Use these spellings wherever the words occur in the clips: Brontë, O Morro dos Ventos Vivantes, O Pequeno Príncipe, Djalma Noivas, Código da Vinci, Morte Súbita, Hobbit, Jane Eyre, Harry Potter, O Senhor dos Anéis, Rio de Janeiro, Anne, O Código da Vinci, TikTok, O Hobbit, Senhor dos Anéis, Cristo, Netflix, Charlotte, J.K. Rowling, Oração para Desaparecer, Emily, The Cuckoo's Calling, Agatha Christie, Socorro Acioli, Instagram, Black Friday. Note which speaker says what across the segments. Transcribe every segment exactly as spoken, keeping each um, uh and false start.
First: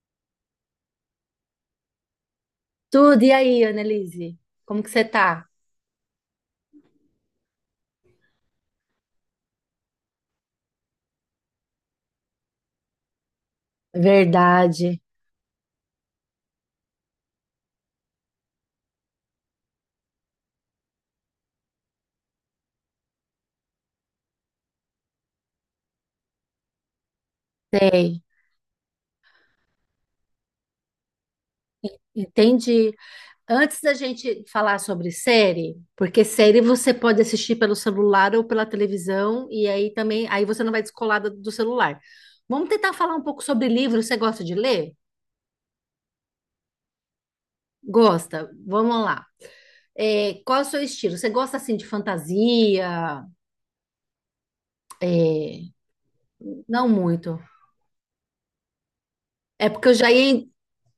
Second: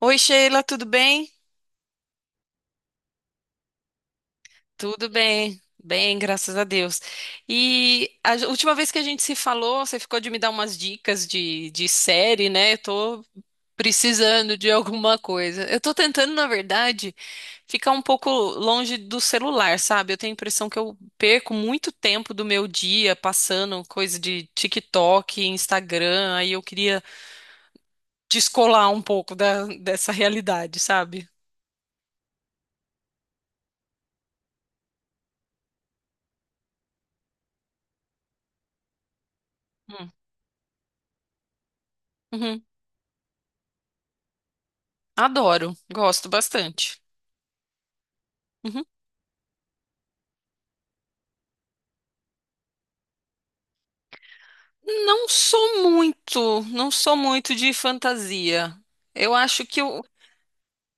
Speaker 1: Oi, Sheila, tudo bem?
Speaker 2: Tudo, e aí, Annelise? Como que você
Speaker 1: Tudo
Speaker 2: tá?
Speaker 1: bem, bem, graças a Deus. E a j- última vez que a gente se falou, você ficou de me dar umas dicas de, de série, né? Eu tô precisando de
Speaker 2: Verdade.
Speaker 1: alguma coisa. Eu tô tentando, na verdade, ficar um pouco longe do celular, sabe? Eu tenho a impressão que eu perco muito tempo do meu dia passando coisa de TikTok, Instagram, aí eu queria
Speaker 2: Sei.
Speaker 1: descolar um pouco da, dessa realidade, sabe?
Speaker 2: Entendi. Antes da gente falar sobre série, porque série você pode assistir pelo celular ou pela televisão, e aí
Speaker 1: Hum.
Speaker 2: também, aí você não vai descolar do, do celular.
Speaker 1: Uhum.
Speaker 2: Vamos tentar falar um pouco sobre livro. Você gosta de ler?
Speaker 1: Adoro, gosto bastante.
Speaker 2: Gosta?
Speaker 1: Uhum.
Speaker 2: Vamos lá. É, qual é o seu estilo? Você gosta assim de fantasia?
Speaker 1: Não
Speaker 2: É,
Speaker 1: sou muito,
Speaker 2: não
Speaker 1: não sou
Speaker 2: muito.
Speaker 1: muito de fantasia. Eu acho
Speaker 2: É
Speaker 1: que
Speaker 2: porque eu
Speaker 1: eu.
Speaker 2: já ia,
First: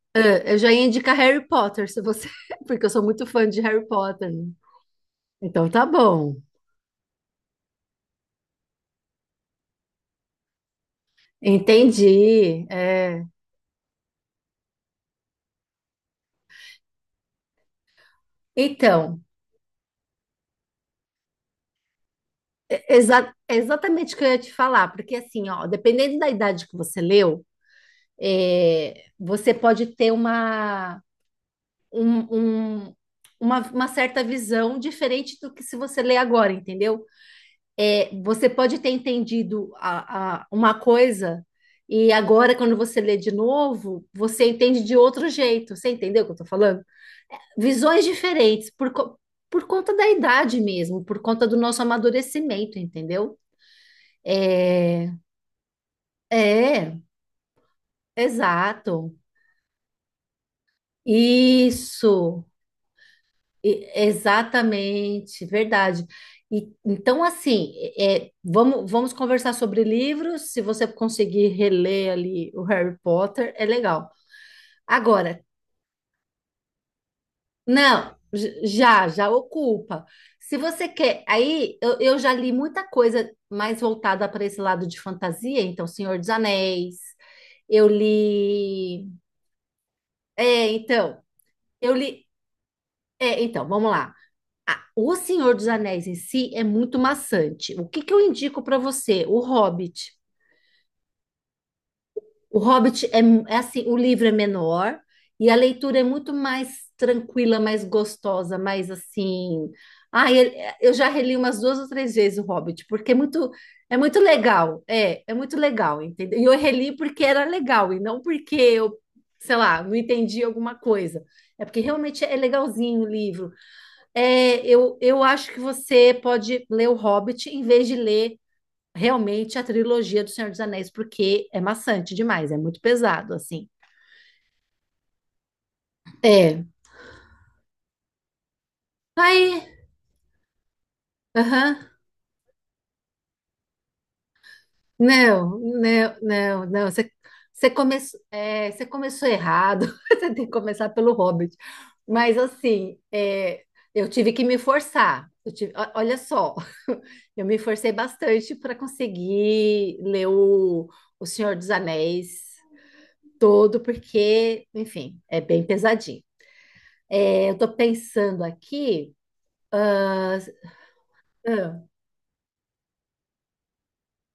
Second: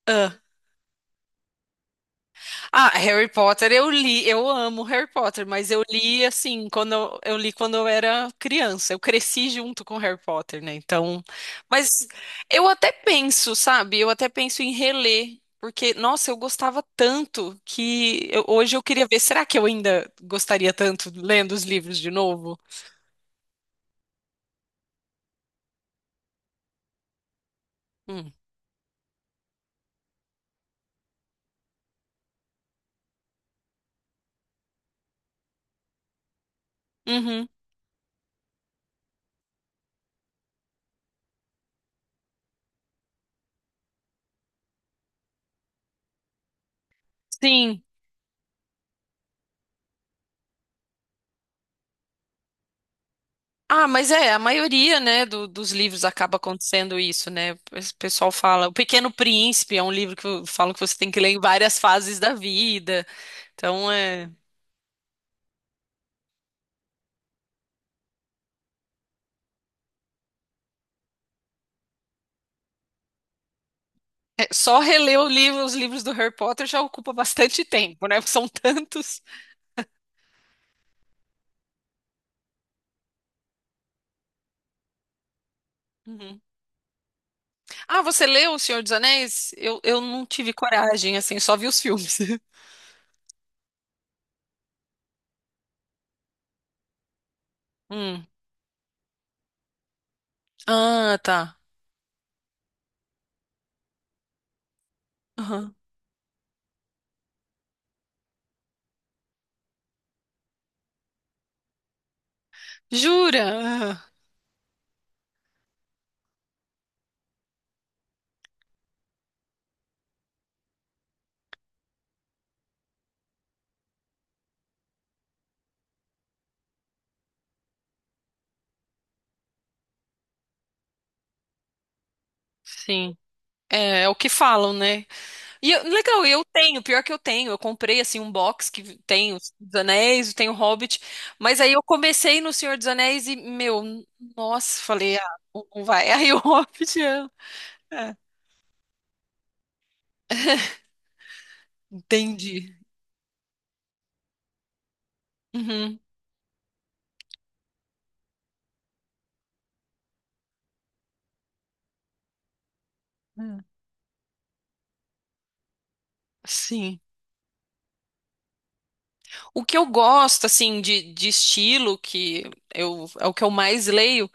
Speaker 1: Ah,
Speaker 2: Eu já ia indicar Harry Potter, se você, porque
Speaker 1: Ah,
Speaker 2: eu sou muito
Speaker 1: Harry
Speaker 2: fã de
Speaker 1: Potter
Speaker 2: Harry
Speaker 1: eu li,
Speaker 2: Potter.
Speaker 1: eu amo Harry Potter,
Speaker 2: Então
Speaker 1: mas eu
Speaker 2: tá
Speaker 1: li
Speaker 2: bom.
Speaker 1: assim, quando eu, eu li quando eu era criança. Eu cresci junto com Harry Potter, né? Então, mas
Speaker 2: Entendi.
Speaker 1: eu até
Speaker 2: É.
Speaker 1: penso, sabe? Eu até penso em reler, porque nossa, eu gostava tanto que eu- hoje eu queria ver,
Speaker 2: Então,
Speaker 1: será que eu ainda gostaria tanto lendo os livros de novo?
Speaker 2: é exa- é exatamente o que eu ia te falar, porque assim, ó, dependendo da idade que você leu,
Speaker 1: Hum.
Speaker 2: é, você pode ter uma, um- um- uma, uma certa visão diferente do que se você lê agora, entendeu?
Speaker 1: Uhum.
Speaker 2: É, você pode ter entendido a- a- uma coisa e agora, quando você lê de novo, você entende de outro jeito. Você entendeu o que eu tô falando?
Speaker 1: Sim.
Speaker 2: Visões diferentes, por, co- por conta da idade mesmo, por conta do nosso amadurecimento, entendeu?
Speaker 1: Ah, mas é, a maioria, né, do- dos livros acaba acontecendo
Speaker 2: É,
Speaker 1: isso, né? O pessoal fala, O Pequeno
Speaker 2: exato.
Speaker 1: Príncipe é um livro que eu- falam que você tem que ler em várias fases da
Speaker 2: Isso,
Speaker 1: vida.
Speaker 2: e-
Speaker 1: Então, é,
Speaker 2: exatamente, verdade. E então, assim, é, vamos, vamos conversar sobre livros. Se você conseguir reler ali o Harry Potter, é legal.
Speaker 1: é, só reler o
Speaker 2: Agora,
Speaker 1: livro, os livros do Harry Potter já ocupa bastante tempo,
Speaker 2: não,
Speaker 1: né? Porque são
Speaker 2: j- já,
Speaker 1: tantos.
Speaker 2: já ocupa. Se você quer, aí eu, eu já li muita coisa mais voltada para esse lado de fantasia, então Senhor dos
Speaker 1: Uhum.
Speaker 2: Anéis, eu
Speaker 1: Ah, você leu O Senhor dos
Speaker 2: li.
Speaker 1: Anéis? Eu, eu não tive
Speaker 2: É,
Speaker 1: coragem,
Speaker 2: então,
Speaker 1: assim, só vi os
Speaker 2: eu
Speaker 1: filmes.
Speaker 2: li. É, então, vamos lá. Ah, o Senhor dos Anéis em si é muito maçante. O que que eu
Speaker 1: Hum.
Speaker 2: indico para você? O Hobbit.
Speaker 1: Ah, tá.
Speaker 2: O Hobbit é, é assim, o livro é menor e a
Speaker 1: Aham.
Speaker 2: leitura é muito mais tranquila, mais gostosa, mais assim. Ah, ele- eu já reli umas duas ou três vezes o Hobbit, porque é
Speaker 1: Jura?
Speaker 2: muito, é
Speaker 1: Ah,
Speaker 2: muito legal. É, é muito legal, entendeu? E eu reli porque era legal e não porque eu, sei lá, não entendi alguma coisa. É porque realmente é legalzinho o livro. É, eu, eu acho que você pode ler o Hobbit em vez de ler realmente a trilogia do Senhor dos Anéis, porque é maçante demais, é muito
Speaker 1: Sim.
Speaker 2: pesado, assim.
Speaker 1: É, é o que falam, né? E eu- legal, eu
Speaker 2: É.
Speaker 1: tenho, pior que eu tenho. Eu comprei assim um box que tem os
Speaker 2: Aí,
Speaker 1: dos Anéis, tem o Hobbit, mas aí
Speaker 2: aham.
Speaker 1: eu comecei no Senhor dos Anéis e, meu, n- nossa, falei, ah,
Speaker 2: Não,
Speaker 1: não não vai.
Speaker 2: não,
Speaker 1: Aí o
Speaker 2: não, não.
Speaker 1: Hobbit,
Speaker 2: Você,
Speaker 1: eu-
Speaker 2: você, come,
Speaker 1: é,
Speaker 2: é, você começou errado. Você tem que começar pelo Hobbit. Mas,
Speaker 1: entendi.
Speaker 2: assim, é, eu tive que me forçar. Eu tive- o-
Speaker 1: Uhum.
Speaker 2: olha só, eu me forcei bastante para conseguir ler o, o Senhor dos Anéis
Speaker 1: É.
Speaker 2: todo, porque, enfim, é bem pesadinho.
Speaker 1: Sim.
Speaker 2: É, eu estou pensando aqui.
Speaker 1: O que eu gosto, assim, de, de
Speaker 2: Ah,
Speaker 1: estilo, que eu, é o que eu mais leio,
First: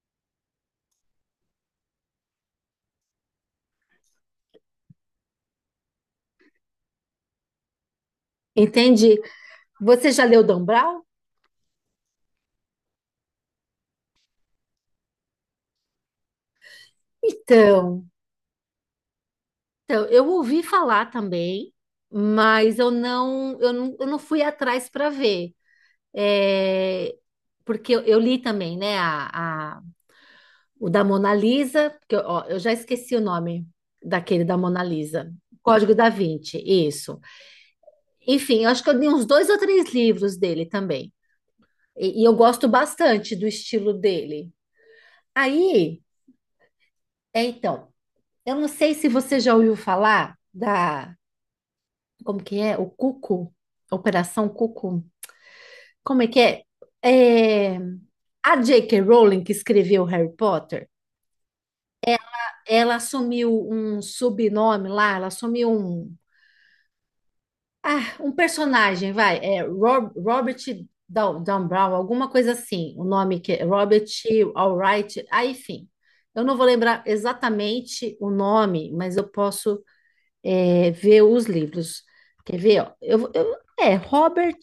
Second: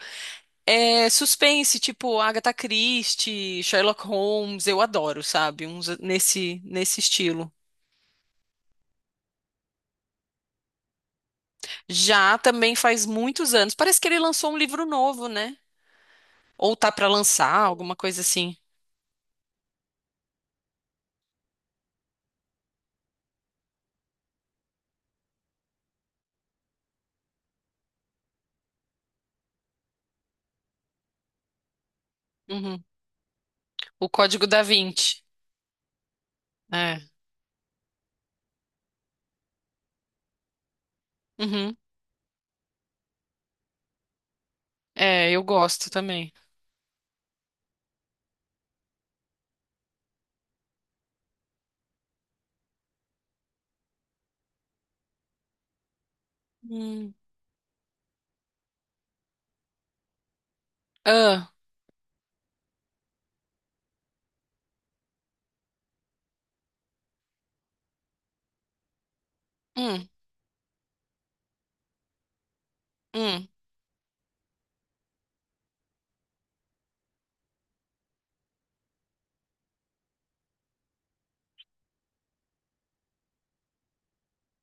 Speaker 1: é suspense, tipo Agatha Christie, Sherlock Holmes, eu adoro, sabe? Uns nesse, nesse estilo.
Speaker 2: entendi. Você já leu Dan Brown?
Speaker 1: Já também faz muitos anos. Parece que ele lançou um livro novo, né? Ou tá pra lançar, alguma
Speaker 2: Então,
Speaker 1: coisa assim.
Speaker 2: então, eu ouvi falar também, mas eu não, eu não, eu não fui atrás para ver. É, porque eu, eu li também, né, a, a- o da Mona Lisa, que eu, ó, eu já
Speaker 1: Uhum.
Speaker 2: esqueci o nome
Speaker 1: O
Speaker 2: daquele
Speaker 1: Código
Speaker 2: da
Speaker 1: da
Speaker 2: Mona
Speaker 1: Vinci.
Speaker 2: Lisa. Código da Vinci,
Speaker 1: É.
Speaker 2: isso. Enfim, eu acho que eu li uns dois ou três livros dele também.
Speaker 1: Uhum.
Speaker 2: e e eu gosto bastante do estilo dele.
Speaker 1: É, eu gosto
Speaker 2: Aí,
Speaker 1: também.
Speaker 2: é então. Eu não sei se você já ouviu falar da, como que é? O Cuco? Operação Cuco? Como é que é?
Speaker 1: Hum.
Speaker 2: É, a J K. Rowling, que escreveu Harry Potter,
Speaker 1: Ah,
Speaker 2: ela assumiu um subnome lá, ela assumiu um, ah, um personagem, vai, é
Speaker 1: hum,
Speaker 2: Rob- Robert Dow- Down Brown, alguma coisa assim, o nome
Speaker 1: hum.
Speaker 2: que é Robert Alright, ah, enfim. Eu não vou lembrar exatamente o nome, mas eu posso é, ver os livros. Quer ver? Ó? Eu, vou- eu- é, Robert.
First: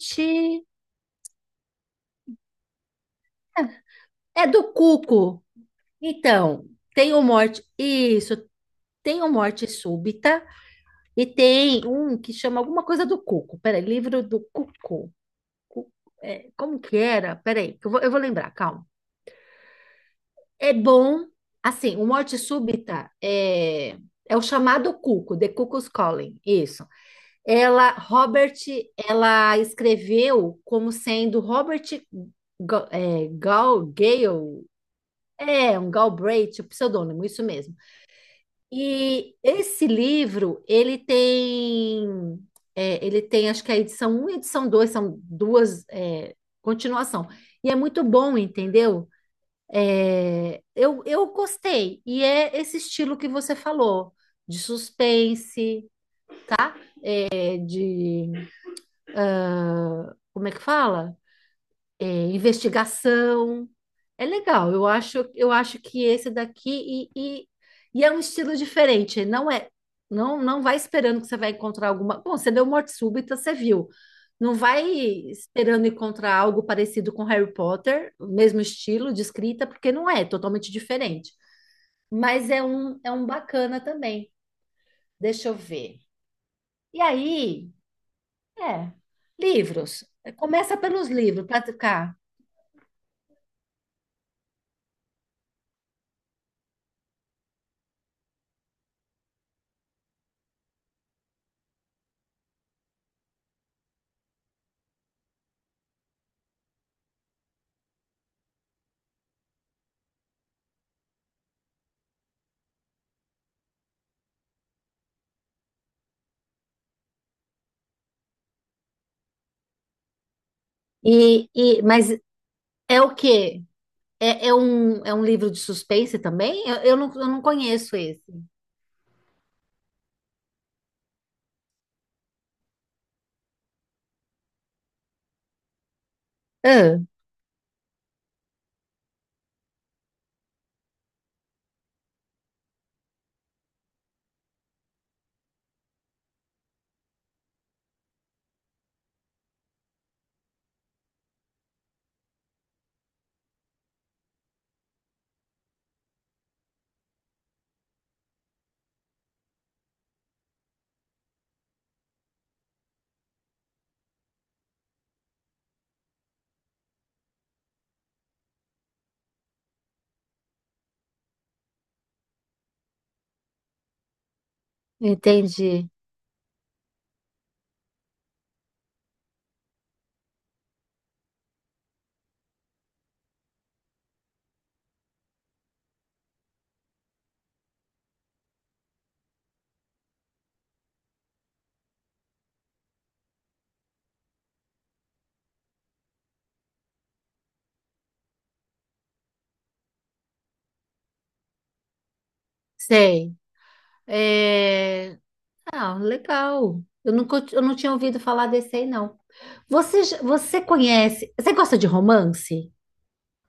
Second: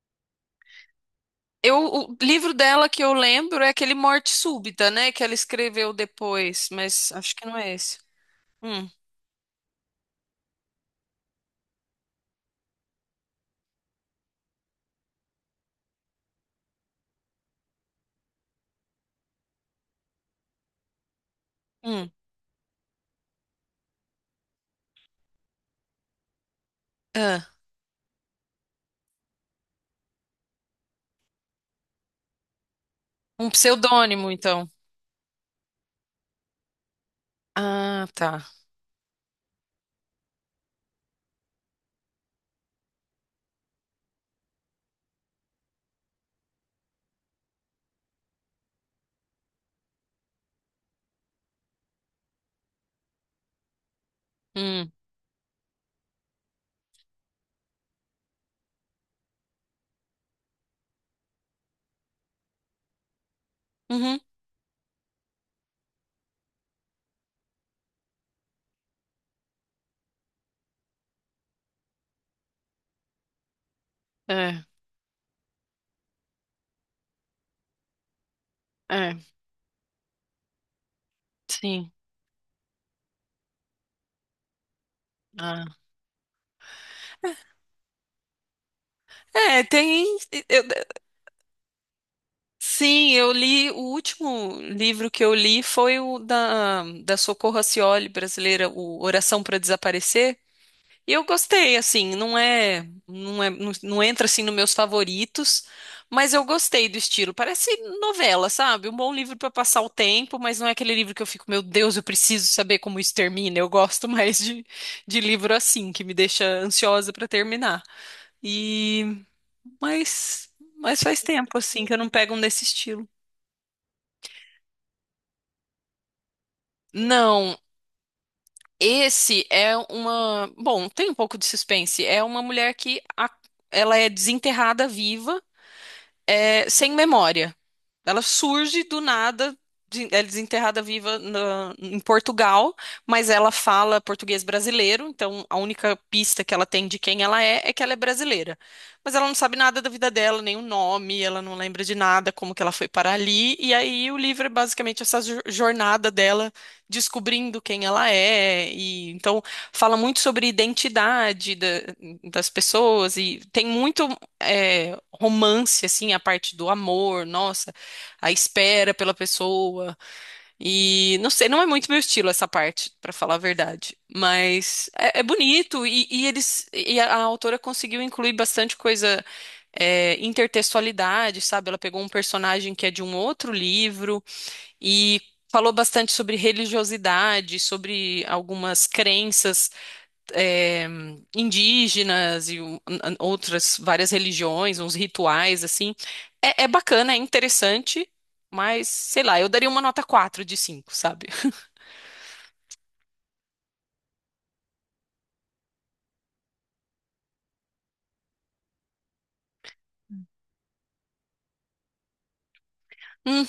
Speaker 1: Eu, o livro dela que eu lembro é aquele Morte
Speaker 2: É do
Speaker 1: Súbita, né? Que ela
Speaker 2: Cuco.
Speaker 1: escreveu
Speaker 2: Então,
Speaker 1: depois, mas
Speaker 2: tem o
Speaker 1: acho que não
Speaker 2: Morte.
Speaker 1: é esse.
Speaker 2: Isso,
Speaker 1: Hum,
Speaker 2: tem o Morte Súbita. E tem um que chama alguma coisa do Cuco. Peraí, livro do Cuco. Cu- é, como que era? Peraí, que eu vou, eu vou lembrar, calma. É bom. Assim, o
Speaker 1: hum.
Speaker 2: Morte Súbita é, é o chamado Cuco, The Cuckoo's Calling. Isso.
Speaker 1: Ah,
Speaker 2: Ela, Robert, ela escreveu como sendo Robert Ga- é,
Speaker 1: um
Speaker 2: Gal,
Speaker 1: pseudônimo,
Speaker 2: Gale,
Speaker 1: então.
Speaker 2: é um Galbraith, o pseudônimo, isso mesmo.
Speaker 1: Ah, tá.
Speaker 2: E esse livro, ele tem, é, ele tem, acho que a edição um e a edição dois são duas é, continuação. E é muito bom, entendeu? É, eu, eu gostei. E é esse estilo que você falou, de
Speaker 1: Hum.
Speaker 2: suspense, é de, ah, como é que fala? É, investigação.
Speaker 1: Uhum.
Speaker 2: É legal, eu acho, eu acho que esse daqui e, e, e é um estilo diferente, não é, não, não vai esperando que você vai encontrar alguma. Bom, você deu morte súbita, você viu. Não
Speaker 1: É,
Speaker 2: vai esperando encontrar algo parecido com Harry Potter, o mesmo estilo
Speaker 1: é,
Speaker 2: de escrita, porque não é, é totalmente diferente.
Speaker 1: sim.
Speaker 2: Mas é um, é um bacana também. Deixa eu
Speaker 1: Ah.
Speaker 2: ver. E aí, é,
Speaker 1: É,
Speaker 2: livros.
Speaker 1: tem. Eu,
Speaker 2: Começa pelos livros, para ficar.
Speaker 1: Sim, eu li. O último livro que eu li foi o da, da Socorro Acioli brasileira, o Oração para Desaparecer. E eu gostei, assim, não é, não é, não, não entra assim nos meus favoritos, mas eu gostei do estilo. Parece novela, sabe? Um bom livro para passar o tempo, mas não é aquele livro que eu fico, meu Deus, eu preciso saber como isso termina. Eu gosto mais de, de livro assim, que me deixa ansiosa para terminar. E mas mas faz
Speaker 2: E,
Speaker 1: tempo
Speaker 2: e,
Speaker 1: assim que eu
Speaker 2: mas
Speaker 1: não pego um desse
Speaker 2: é
Speaker 1: estilo.
Speaker 2: o quê? É, é um, é um livro de suspense também? Eu, eu não, eu não
Speaker 1: Não,
Speaker 2: conheço esse.
Speaker 1: esse é uma. Bom, tem um pouco de suspense. É uma mulher que a- ela é desenterrada viva é, sem
Speaker 2: Ah,
Speaker 1: memória. Ela surge do nada, de- ela é desenterrada viva na- em Portugal, mas ela fala português brasileiro, então a única pista que ela tem de quem ela é é que ela é brasileira. Mas ela não sabe nada da vida dela, nem o nome, ela não lembra de nada, como que ela foi para ali, e aí o livro é basicamente essa jo- jornada dela descobrindo quem ela é, e então fala muito sobre identidade da- das pessoas, e tem muito é, romance, assim, a parte do amor, nossa, a espera pela pessoa. E não sei, não é muito meu estilo essa parte, pra falar a verdade. Mas é, é bonito
Speaker 2: entendi.
Speaker 1: e, e eles e a, a autora conseguiu incluir bastante coisa. É, intertextualidade, sabe? Ela pegou um personagem que é de um outro livro e falou bastante sobre religiosidade, sobre algumas crenças eh, indígenas e um- an- outras várias religiões, uns rituais assim. É, é bacana, é interessante, mas sei lá, eu daria uma nota quatro de cinco, sabe?
Speaker 2: Sei. É, ah, legal. Eu nunca, eu não tinha ouvido falar desse aí, não. Você, já- você conhece... Você gosta de romance?
Speaker 1: Hum,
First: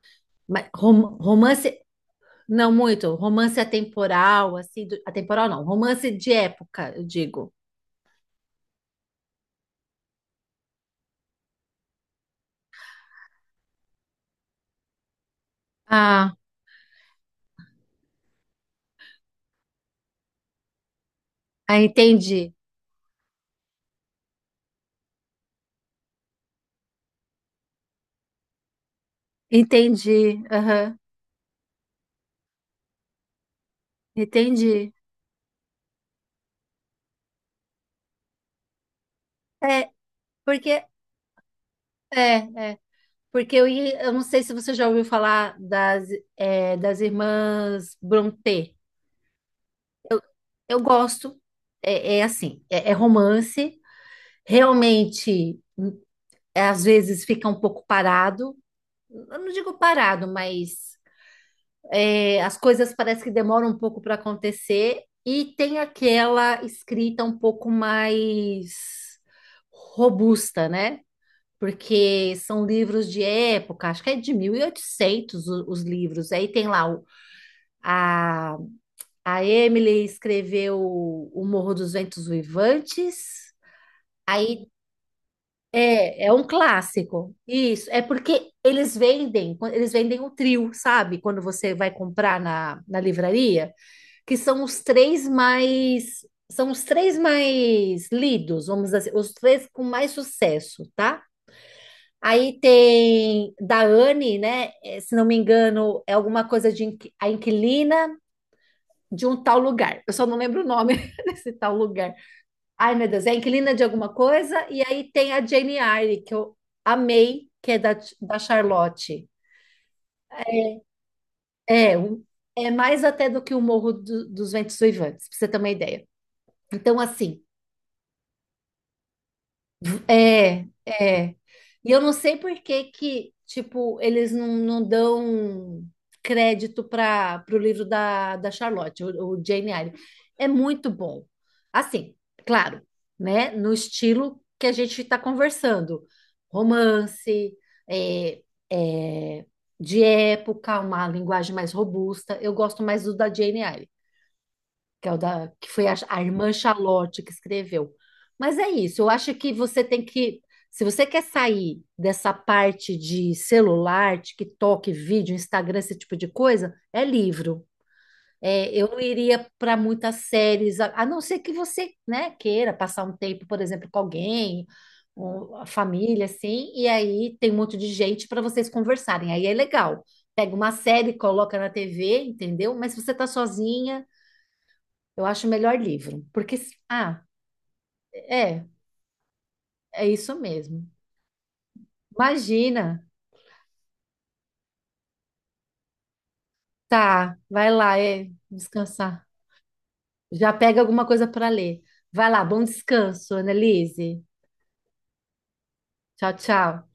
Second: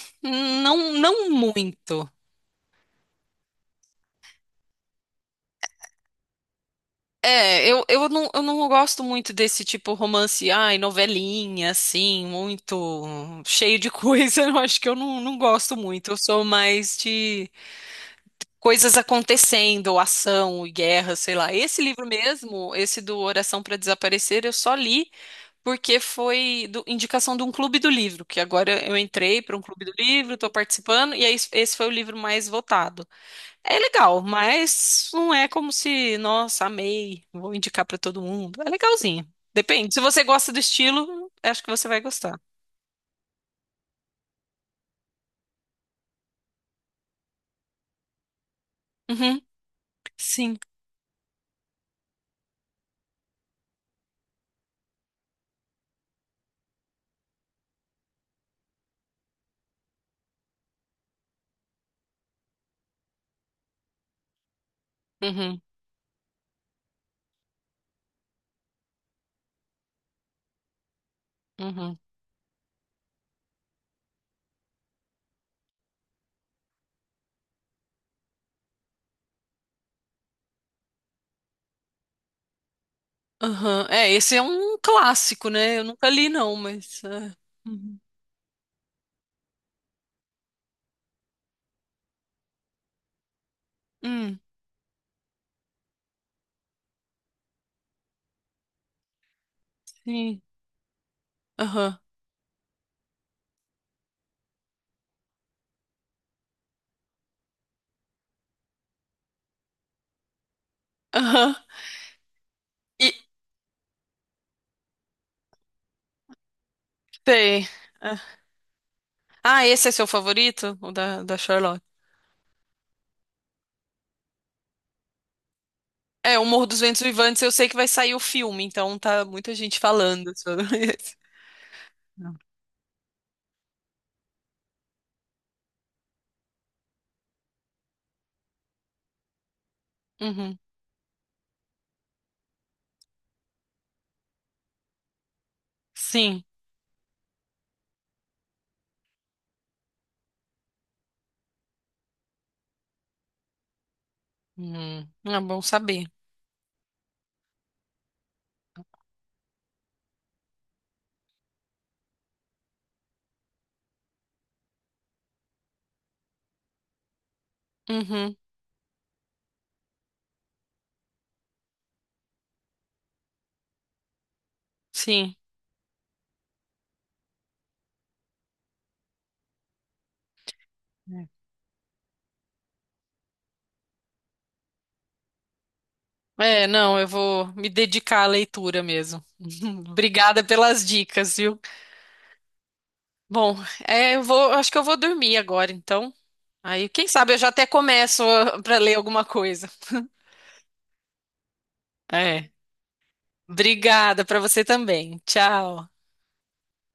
Speaker 2: Mas
Speaker 1: Não,
Speaker 2: rom-
Speaker 1: não
Speaker 2: romance...
Speaker 1: muito.
Speaker 2: Não muito. Romance atemporal, assim... do- Atemporal não. Romance de época, eu digo.
Speaker 1: É, eu, eu não, eu não gosto muito desse tipo romance, ai, novelinha, assim, muito cheio de coisa. Eu acho que eu não, não gosto muito. Eu
Speaker 2: Ah,
Speaker 1: sou mais de coisas acontecendo, ou ação, e guerra, sei lá.
Speaker 2: ah,
Speaker 1: Esse livro
Speaker 2: entendi.
Speaker 1: mesmo, esse do Oração para Desaparecer, eu só li porque foi do- indicação de um clube do livro, que agora eu entrei para um clube do livro,
Speaker 2: Entendi.
Speaker 1: estou
Speaker 2: Aham,
Speaker 1: participando, e aí esse foi o livro mais votado. É legal,
Speaker 2: entendi.
Speaker 1: mas não é como se, nossa, amei, vou indicar para todo mundo. É legalzinho. Depende.
Speaker 2: É,
Speaker 1: Se você gosta do
Speaker 2: porque...
Speaker 1: estilo, acho que você vai gostar.
Speaker 2: É, é. Porque eu, ia- eu não sei se você já ouviu falar das, é, das irmãs Brontë.
Speaker 1: Uhum,
Speaker 2: Eu,
Speaker 1: sim.
Speaker 2: eu gosto, é, é assim, é, é romance, realmente é, às vezes fica um pouco parado. Eu não digo parado, mas é, as coisas parece que demoram um pouco para acontecer e
Speaker 1: Uhum,
Speaker 2: tem aquela escrita um pouco mais robusta, né?
Speaker 1: uhum.
Speaker 2: Porque são livros de época, acho que é de mil e oitocentos o- os livros. Aí tem lá o- a, a Emily escreveu O Morro dos Ventos Uivantes.
Speaker 1: Aham. É, esse é
Speaker 2: Aí
Speaker 1: um clássico, né? Eu nunca
Speaker 2: é,
Speaker 1: li,
Speaker 2: é um
Speaker 1: não, mas. É.
Speaker 2: clássico. Isso,
Speaker 1: Uhum.
Speaker 2: é porque eles vendem, eles vendem o trio, sabe? Quando você vai comprar na, na livraria, que
Speaker 1: Hum,
Speaker 2: são os três mais são os três mais lidos, vamos dizer assim, os três com mais
Speaker 1: sim.
Speaker 2: sucesso, tá?
Speaker 1: Aham.
Speaker 2: Aí tem da Anne, né? Eh, se não me engano, é alguma coisa de inqui- a inquilina de um tal lugar. Eu só não lembro o nome desse
Speaker 1: Aham.
Speaker 2: tal lugar. Ai, meu
Speaker 1: E
Speaker 2: Deus, é a inquilina de alguma coisa. E aí tem a Jane Eyre, que eu amei,
Speaker 1: sei.
Speaker 2: que é da,
Speaker 1: É.
Speaker 2: da Charlotte.
Speaker 1: Ah, esse é seu favorito? O da, da Charlotte?
Speaker 2: É, um- é mais até do que o Morro do- dos Ventos Uivantes, pra você ter uma ideia.
Speaker 1: É, O Morro dos
Speaker 2: Então,
Speaker 1: Ventos Vivantes,
Speaker 2: assim,
Speaker 1: eu sei que vai sair o filme, então tá muita gente falando sobre
Speaker 2: é,
Speaker 1: esse.
Speaker 2: é. E eu não
Speaker 1: Não.
Speaker 2: sei por que que, tipo, eles não, não dão crédito para o livro da, da Charlotte, o, o Jane Eyre. É
Speaker 1: Uhum.
Speaker 2: muito bom. Assim, claro, né? No estilo que a gente está conversando.
Speaker 1: Sim.
Speaker 2: Romance, é, é, de época, uma linguagem mais robusta. Eu gosto mais do da Jane Eyre,
Speaker 1: Hum,
Speaker 2: que é o
Speaker 1: é
Speaker 2: da,
Speaker 1: bom
Speaker 2: que foi a,
Speaker 1: saber.
Speaker 2: a irmã Charlotte que escreveu. Mas é isso, eu acho que você tem que, se você quer sair dessa parte de celular, TikTok, vídeo, Instagram, esse tipo de coisa, é livro.
Speaker 1: Uhum.
Speaker 2: É, eu não iria para muitas séries, a, a não ser que você, né, queira passar um tempo, por exemplo, com alguém,
Speaker 1: Sim.
Speaker 2: um- a família, assim, e aí tem um monte de gente para vocês conversarem. Aí é legal. Pega uma série, coloca na T V, entendeu? Mas se você tá sozinha, eu acho melhor livro, porque
Speaker 1: É, É,
Speaker 2: se-
Speaker 1: não, eu
Speaker 2: ah,
Speaker 1: vou me dedicar à
Speaker 2: é,
Speaker 1: leitura mesmo.
Speaker 2: é isso
Speaker 1: Obrigada pelas
Speaker 2: mesmo.
Speaker 1: dicas, viu?
Speaker 2: Imagina,
Speaker 1: Bom, é, eu vou, acho que eu vou dormir agora, então. Aí, quem sabe eu
Speaker 2: tá,
Speaker 1: já até
Speaker 2: vai lá,
Speaker 1: começo
Speaker 2: é
Speaker 1: para ler alguma
Speaker 2: descansar.
Speaker 1: coisa.
Speaker 2: Já pega alguma coisa para ler. Vai lá,
Speaker 1: É.
Speaker 2: bom descanso,
Speaker 1: Obrigada
Speaker 2: Annelise.
Speaker 1: para você também. Tchau.
Speaker 2: Tchau, tchau.